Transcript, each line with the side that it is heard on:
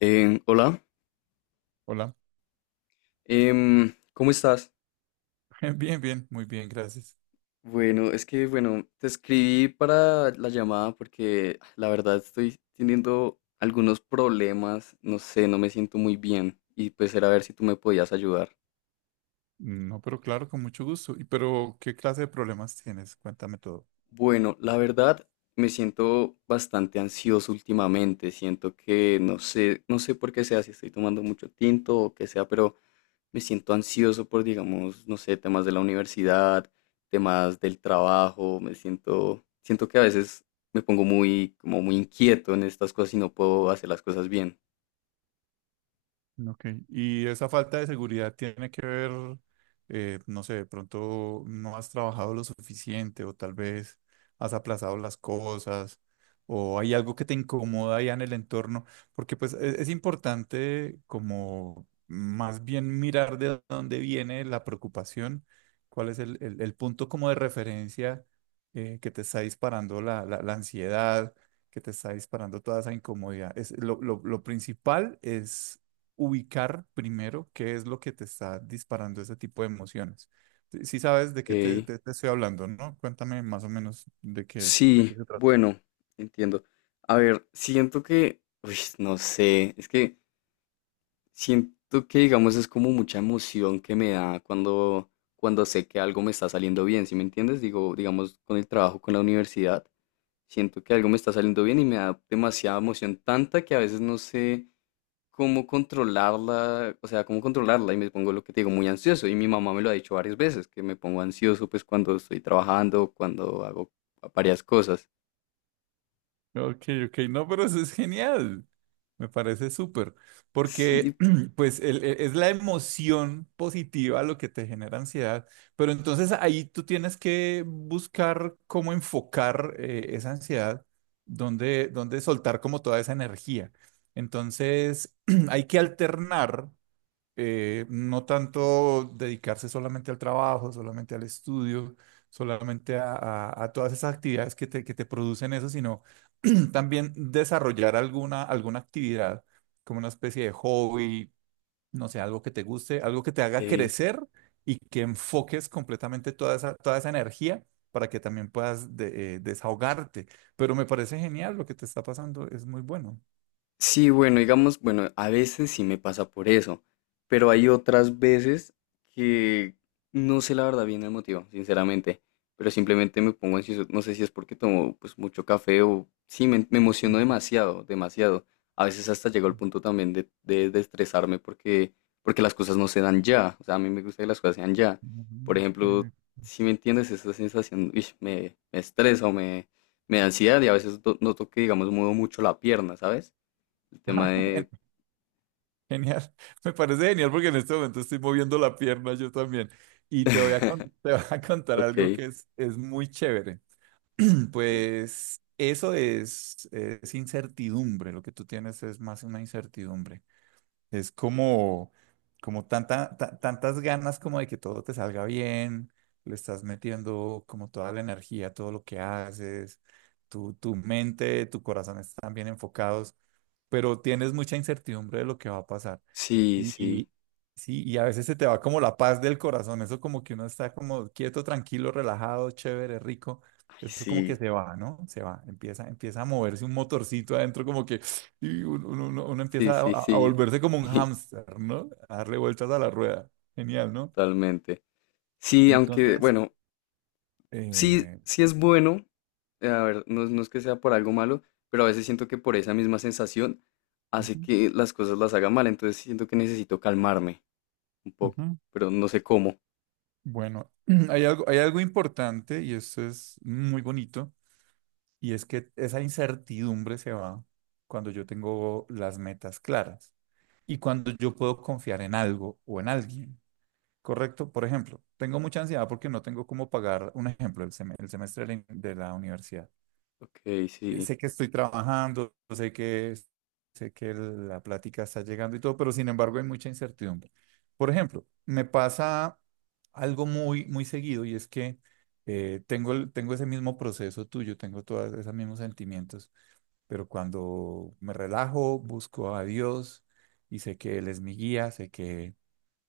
left: Eh, hola,
right: Hola.
left: ¿Cómo estás?
right: Bien, bien, muy bien, gracias.
left: Bueno, es que, bueno, te escribí para la llamada porque la verdad estoy teniendo algunos problemas, no sé, no me siento muy bien y pues era a ver si tú me podías ayudar.
right: No, pero claro, con mucho gusto. ¿Y pero qué clase de problemas tienes? Cuéntame todo.
left: Bueno, la verdad me siento bastante ansioso últimamente, siento que no sé, no sé por qué sea, si estoy tomando mucho tinto o qué sea, pero me siento ansioso por, digamos, no sé, temas de la universidad, temas del trabajo, me siento, siento que a veces me pongo muy, como muy inquieto en estas cosas y no puedo hacer las cosas bien.
right: Ok, y esa falta de seguridad tiene que ver, no sé, de pronto no has trabajado lo suficiente o tal vez has aplazado las cosas o hay algo que te incomoda ya en el entorno, porque pues es, importante como más bien mirar de dónde viene la preocupación, cuál es el punto como de referencia que te está disparando la ansiedad que te está disparando toda esa incomodidad. Es, lo principal es ubicar primero qué es lo que te está disparando ese tipo de emociones. Si sabes de qué
left: Ey,
right: te estoy hablando, ¿no? Cuéntame más o menos de qué es, de qué
left: sí,
right: se trata.
left: bueno, entiendo. A ver, siento que, uy, no sé, es que siento que, digamos, es como mucha emoción que me da cuando, cuando sé que algo me está saliendo bien, ¿sí me entiendes? Digo, digamos, con el trabajo, con la universidad. Siento que algo me está saliendo bien y me da demasiada emoción, tanta que a veces no sé cómo controlarla, o sea, cómo controlarla y me pongo lo que te digo, muy ansioso. Y mi mamá me lo ha dicho varias veces, que me pongo ansioso pues cuando estoy trabajando, cuando hago varias cosas.
right: Ok, ok, no, pero eso es genial. Me parece súper, porque
left: Sí,
right: pues es la emoción positiva lo que te genera ansiedad, pero entonces ahí tú tienes que buscar cómo enfocar esa ansiedad, dónde, dónde soltar como toda esa energía. Entonces hay que alternar no tanto dedicarse solamente al trabajo, solamente al estudio, solamente a, a todas esas actividades que te producen eso, sino también desarrollar alguna, alguna actividad, como una especie de hobby, no sé, algo que te guste, algo que te haga
left: ok.
right: crecer y que enfoques completamente toda esa energía para que también puedas desahogarte. Pero me parece genial lo que te está pasando, es muy bueno.
left: Sí, bueno, digamos, bueno, a veces sí me pasa por eso, pero hay otras veces que no sé la verdad bien el motivo, sinceramente, pero simplemente me pongo ansioso, no sé si es porque tomo pues mucho café o sí, me emociono demasiado, demasiado. A veces hasta llego al punto también de estresarme porque, porque las cosas no se dan ya, o sea, a mí me gusta que las cosas sean ya.
right: Ujú,
left: Por ejemplo,
right: ujú,
left: si me entiendes, esa sensación, uish, me estresa o me da ansiedad y a veces noto que, digamos, muevo mucho la pierna, ¿sabes? El tema
right: ok.
left: de...
right: Genial, me parece genial porque en este momento estoy moviendo la pierna yo también. Y te voy a, te voy a contar algo
left: Ok.
right: que es muy chévere.
left: Bien.
right: Pues eso es incertidumbre, lo que tú tienes es más una incertidumbre. Es como, como tanta, tantas ganas como de que todo te salga bien, le estás metiendo como toda la energía, todo lo que haces, tu mente, tu corazón están bien enfocados, pero tienes mucha incertidumbre de lo que va a pasar.
left: Sí, sí.
right: Y sí, y a veces se te va como la paz del corazón, eso como que uno está como quieto, tranquilo, relajado, chévere, rico,
left: Ay,
right: eso como que
left: sí.
right: se va, ¿no? Se va, empieza, empieza a moverse un motorcito adentro, como que y uno, uno
left: Sí,
right: empieza
left: sí,
right: a
left: sí.
right: volverse como un
left: Sí,
right: hámster, ¿no? A darle vueltas a la rueda, genial, ¿no?
left: totalmente. Sí, aunque,
right: Entonces,
left: bueno, sí,
right: eh,
left: sí es bueno. A ver, no, no es que sea por algo malo, pero a veces siento que por esa misma sensación hace
right: ujú,
left: que las cosas las haga mal. Entonces siento que necesito calmarme un poco,
right: ujú.
left: pero no sé cómo.
right: Bueno, hay algo importante y esto es muy bonito. Y es que esa incertidumbre se va cuando yo tengo las metas claras y cuando yo puedo confiar en algo o en alguien. Correcto, por ejemplo, tengo mucha ansiedad porque no tengo cómo pagar, un ejemplo, el, el semestre de la universidad.
left: Ok, sí.
right: Sé que estoy trabajando, sé que la plática está llegando y todo, pero sin embargo hay mucha incertidumbre. Por ejemplo, me pasa algo muy, muy seguido y es que tengo, tengo ese mismo proceso tuyo, tengo todos esos mismos sentimientos, pero cuando me relajo, busco a Dios y sé que Él es mi guía,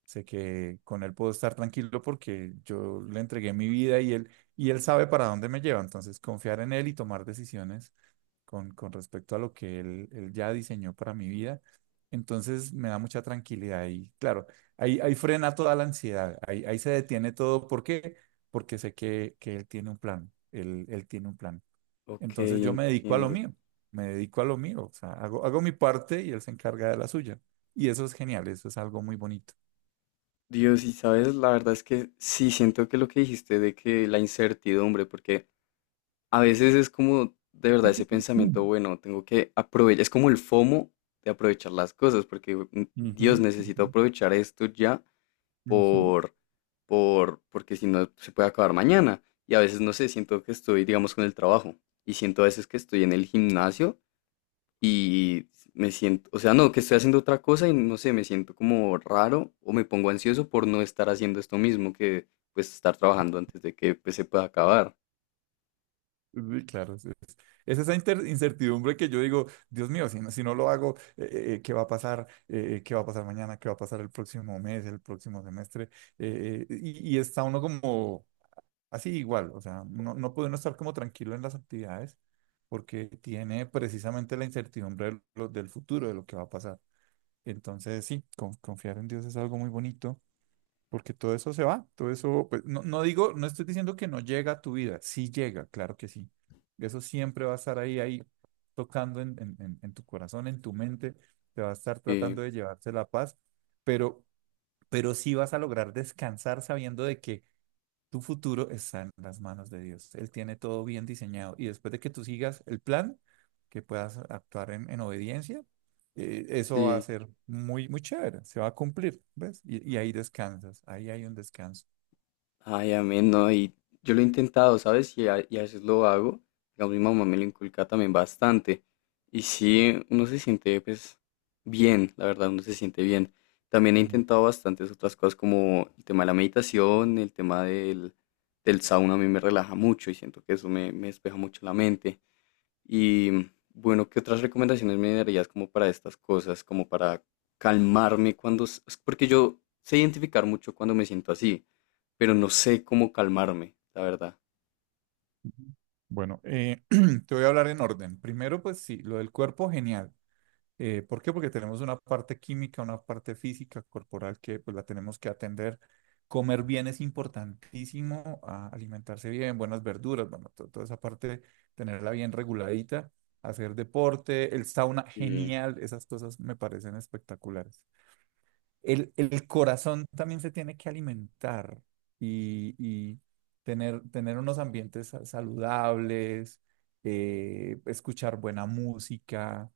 right: sé que con Él puedo estar tranquilo porque yo le entregué mi vida y él sabe para dónde me lleva. Entonces, confiar en Él y tomar decisiones con respecto a lo que él ya diseñó para mi vida. Entonces me da mucha tranquilidad y claro, ahí, ahí frena toda la ansiedad, ahí, ahí se detiene todo. ¿Por qué? Porque sé que él tiene un plan, él tiene un plan.
left: Ok,
right: Entonces yo me dedico a lo
left: entiendo.
right: mío, me dedico a lo mío, o sea, hago, hago mi parte y él se encarga de la suya. Y eso es genial, eso es algo muy bonito.
left: Dios, y sabes, la verdad es que sí siento que lo que dijiste de que la incertidumbre, porque a veces es como de verdad ese pensamiento,
right: Mm.
left: bueno, tengo que aprovechar, es como el FOMO de aprovechar las cosas, porque
right: Ujú,
left: Dios
right: ujú,
left: necesito aprovechar esto ya
right: ujú.
left: por, porque si no se puede acabar mañana. Y a veces no sé, siento que estoy, digamos, con el trabajo y siento a veces que estoy en el gimnasio y me siento, o sea, no, que estoy haciendo otra cosa y no sé, me siento como raro o me pongo ansioso por no estar haciendo esto mismo que pues estar trabajando antes de que pues, se pueda acabar.
right: Sí, claro, es esa incertidumbre que yo digo, Dios mío, si no, si no lo hago, ¿qué va a pasar? ¿Qué va a pasar mañana? ¿Qué va a pasar el próximo mes, el próximo semestre? Y está uno como así igual, o sea, no, no puede uno estar como tranquilo en las actividades porque tiene precisamente la incertidumbre de del futuro, de lo que va a pasar. Entonces, sí, confiar en Dios es algo muy bonito. Porque todo eso se va, todo eso, pues, no, no digo, no estoy diciendo que no llega a tu vida, sí llega, claro que sí. Eso siempre va a estar ahí, ahí, tocando en, en tu corazón, en tu mente, te va a estar tratando
left: Sí,
right: de llevarse la paz, pero, pero sí vas a lograr descansar sabiendo de que tu futuro está en las manos de Dios. Él tiene todo bien diseñado. Y después de que tú sigas el plan, que puedas actuar en obediencia, eso va a
left: sí.
right: ser muy, muy chévere. Se va a cumplir, ¿ves? Y ahí descansas. Ahí hay un descanso.
left: Ay, amén, no, y yo lo he intentado, ¿sabes? Y a veces lo hago. Digamos, mi mamá me lo inculca también bastante. Y sí, uno se siente, pues, bien, la verdad, uno se siente bien. También he
right: Genial.
left: intentado bastantes otras cosas como el tema de la meditación, el tema del, del sauna, a mí me relaja mucho y siento que eso me despeja mucho la mente. Y bueno, ¿qué otras recomendaciones me darías como para estas cosas, como para calmarme cuando... s- es Porque yo sé identificar mucho cuando me siento así, pero no sé cómo calmarme, la verdad.
right: Ujú. Bueno, te voy a hablar en orden. Primero, pues sí, lo del cuerpo, genial. ¿Por qué? Porque tenemos una parte química, una parte física, corporal, que pues la tenemos que atender. Comer bien es importantísimo, alimentarse bien, buenas verduras, bueno, toda esa parte, tenerla bien reguladita, hacer deporte, el sauna,
left: Y
right: genial, esas cosas me parecen espectaculares. El corazón también se tiene que alimentar y tener, tener unos ambientes saludables, escuchar buena música,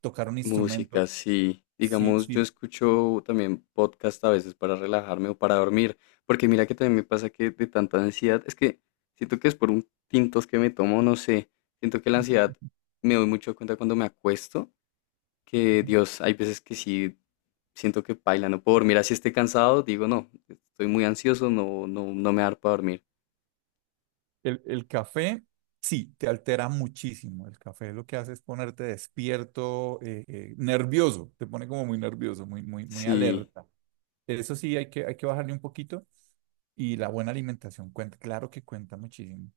right: tocar un instrumento.
left: música, sí.
right: Sí,
left: Digamos,
right: sí.
left: yo escucho también podcast a veces para relajarme o para dormir, porque mira que también me pasa que de tanta ansiedad, es que siento que es por un tintos que me tomo, no sé, siento que la ansiedad me doy mucho cuenta cuando me acuesto que Dios, hay veces que sí siento que paila, no puedo dormir así esté cansado, digo no, estoy muy ansioso, no, no, no me da para dormir.
right: El café, sí, te altera muchísimo. El café lo que hace es ponerte despierto, nervioso, te pone como muy nervioso, muy, muy, muy
left: Sí,
right: alerta. Eso sí, hay que bajarle un poquito. Y la buena alimentación cuenta, claro que cuenta muchísimo.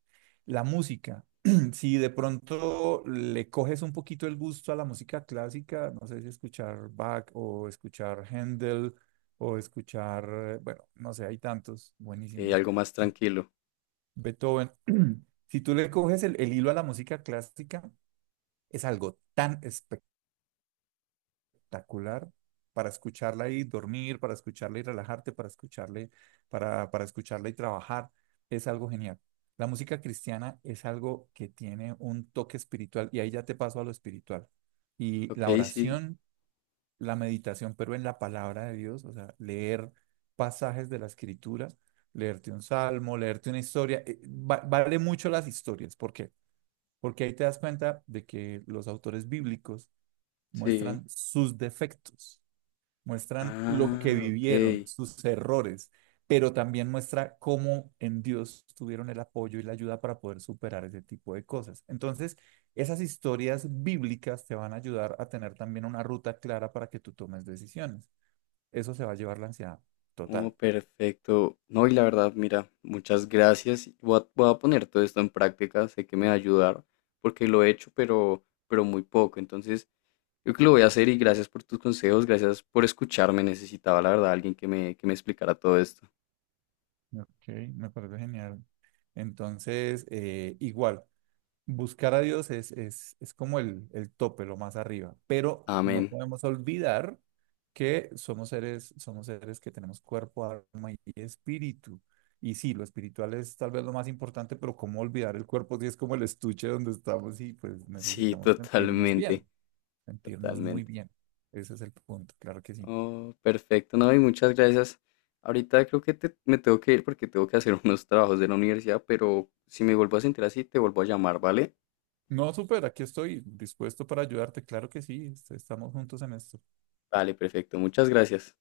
right: La música, si de pronto le coges un poquito el gusto a la música clásica, no sé si escuchar Bach o escuchar Händel o escuchar, bueno, no sé, hay tantos
left: ok,
right: buenísimos.
left: algo más tranquilo.
right: Beethoven. Si tú le coges el hilo a la música clásica, es algo tan espectacular para escucharla y dormir, para escucharla y relajarte, para escucharle, para escucharla y trabajar. Es algo genial. La música cristiana es algo que tiene un toque espiritual y ahí ya te paso a lo espiritual. Y
left: Ok,
right: la
left: sí,
right: oración, la meditación, pero en la palabra de Dios, o sea, leer pasajes de la escritura, leerte un salmo, leerte una historia, vale mucho las historias. ¿Por qué? Porque ahí te das cuenta de que los autores bíblicos
left: sí.
right: muestran sus defectos, muestran lo que
left: Ah, ok.
right: vivieron, sus errores, pero también muestra cómo en Dios tuvieron el apoyo y la ayuda para poder superar ese tipo de cosas. Entonces, esas historias bíblicas te van a ayudar a tener también una ruta clara para que tú tomes decisiones. Eso se va a llevar la ansiedad
left: Oh,
right: total.
left: perfecto. No, y la verdad, mira, muchas gracias. Voy a poner todo esto en práctica, sé que me va a ayudar, porque lo he hecho, pero muy poco. Entonces, yo creo que lo voy a hacer y gracias por tus consejos, gracias por escucharme. Necesitaba, la verdad, alguien que que me explicara todo esto.
right: Ok, me parece genial. Entonces, igual. Buscar a Dios es como el tope, lo más arriba, pero no
left: Amén.
right: podemos olvidar que somos seres que tenemos cuerpo, alma y espíritu. Y sí, lo espiritual es tal vez lo más importante, pero cómo olvidar el cuerpo si es como el estuche donde estamos y pues
left: Sí,
right: necesitamos sentirnos
left: totalmente,
right: bien, sentirnos muy
left: totalmente.
right: bien. Ese es el punto, claro que sí.
left: Oh, perfecto, no, y muchas gracias. Ahorita creo que me tengo que ir porque tengo que hacer unos trabajos de la universidad, pero si me vuelvo a sentir así, te vuelvo a llamar, ¿vale?
right: No, súper, aquí estoy dispuesto para ayudarte, claro que sí, estamos juntos en esto.
left: Vale, perfecto, muchas gracias.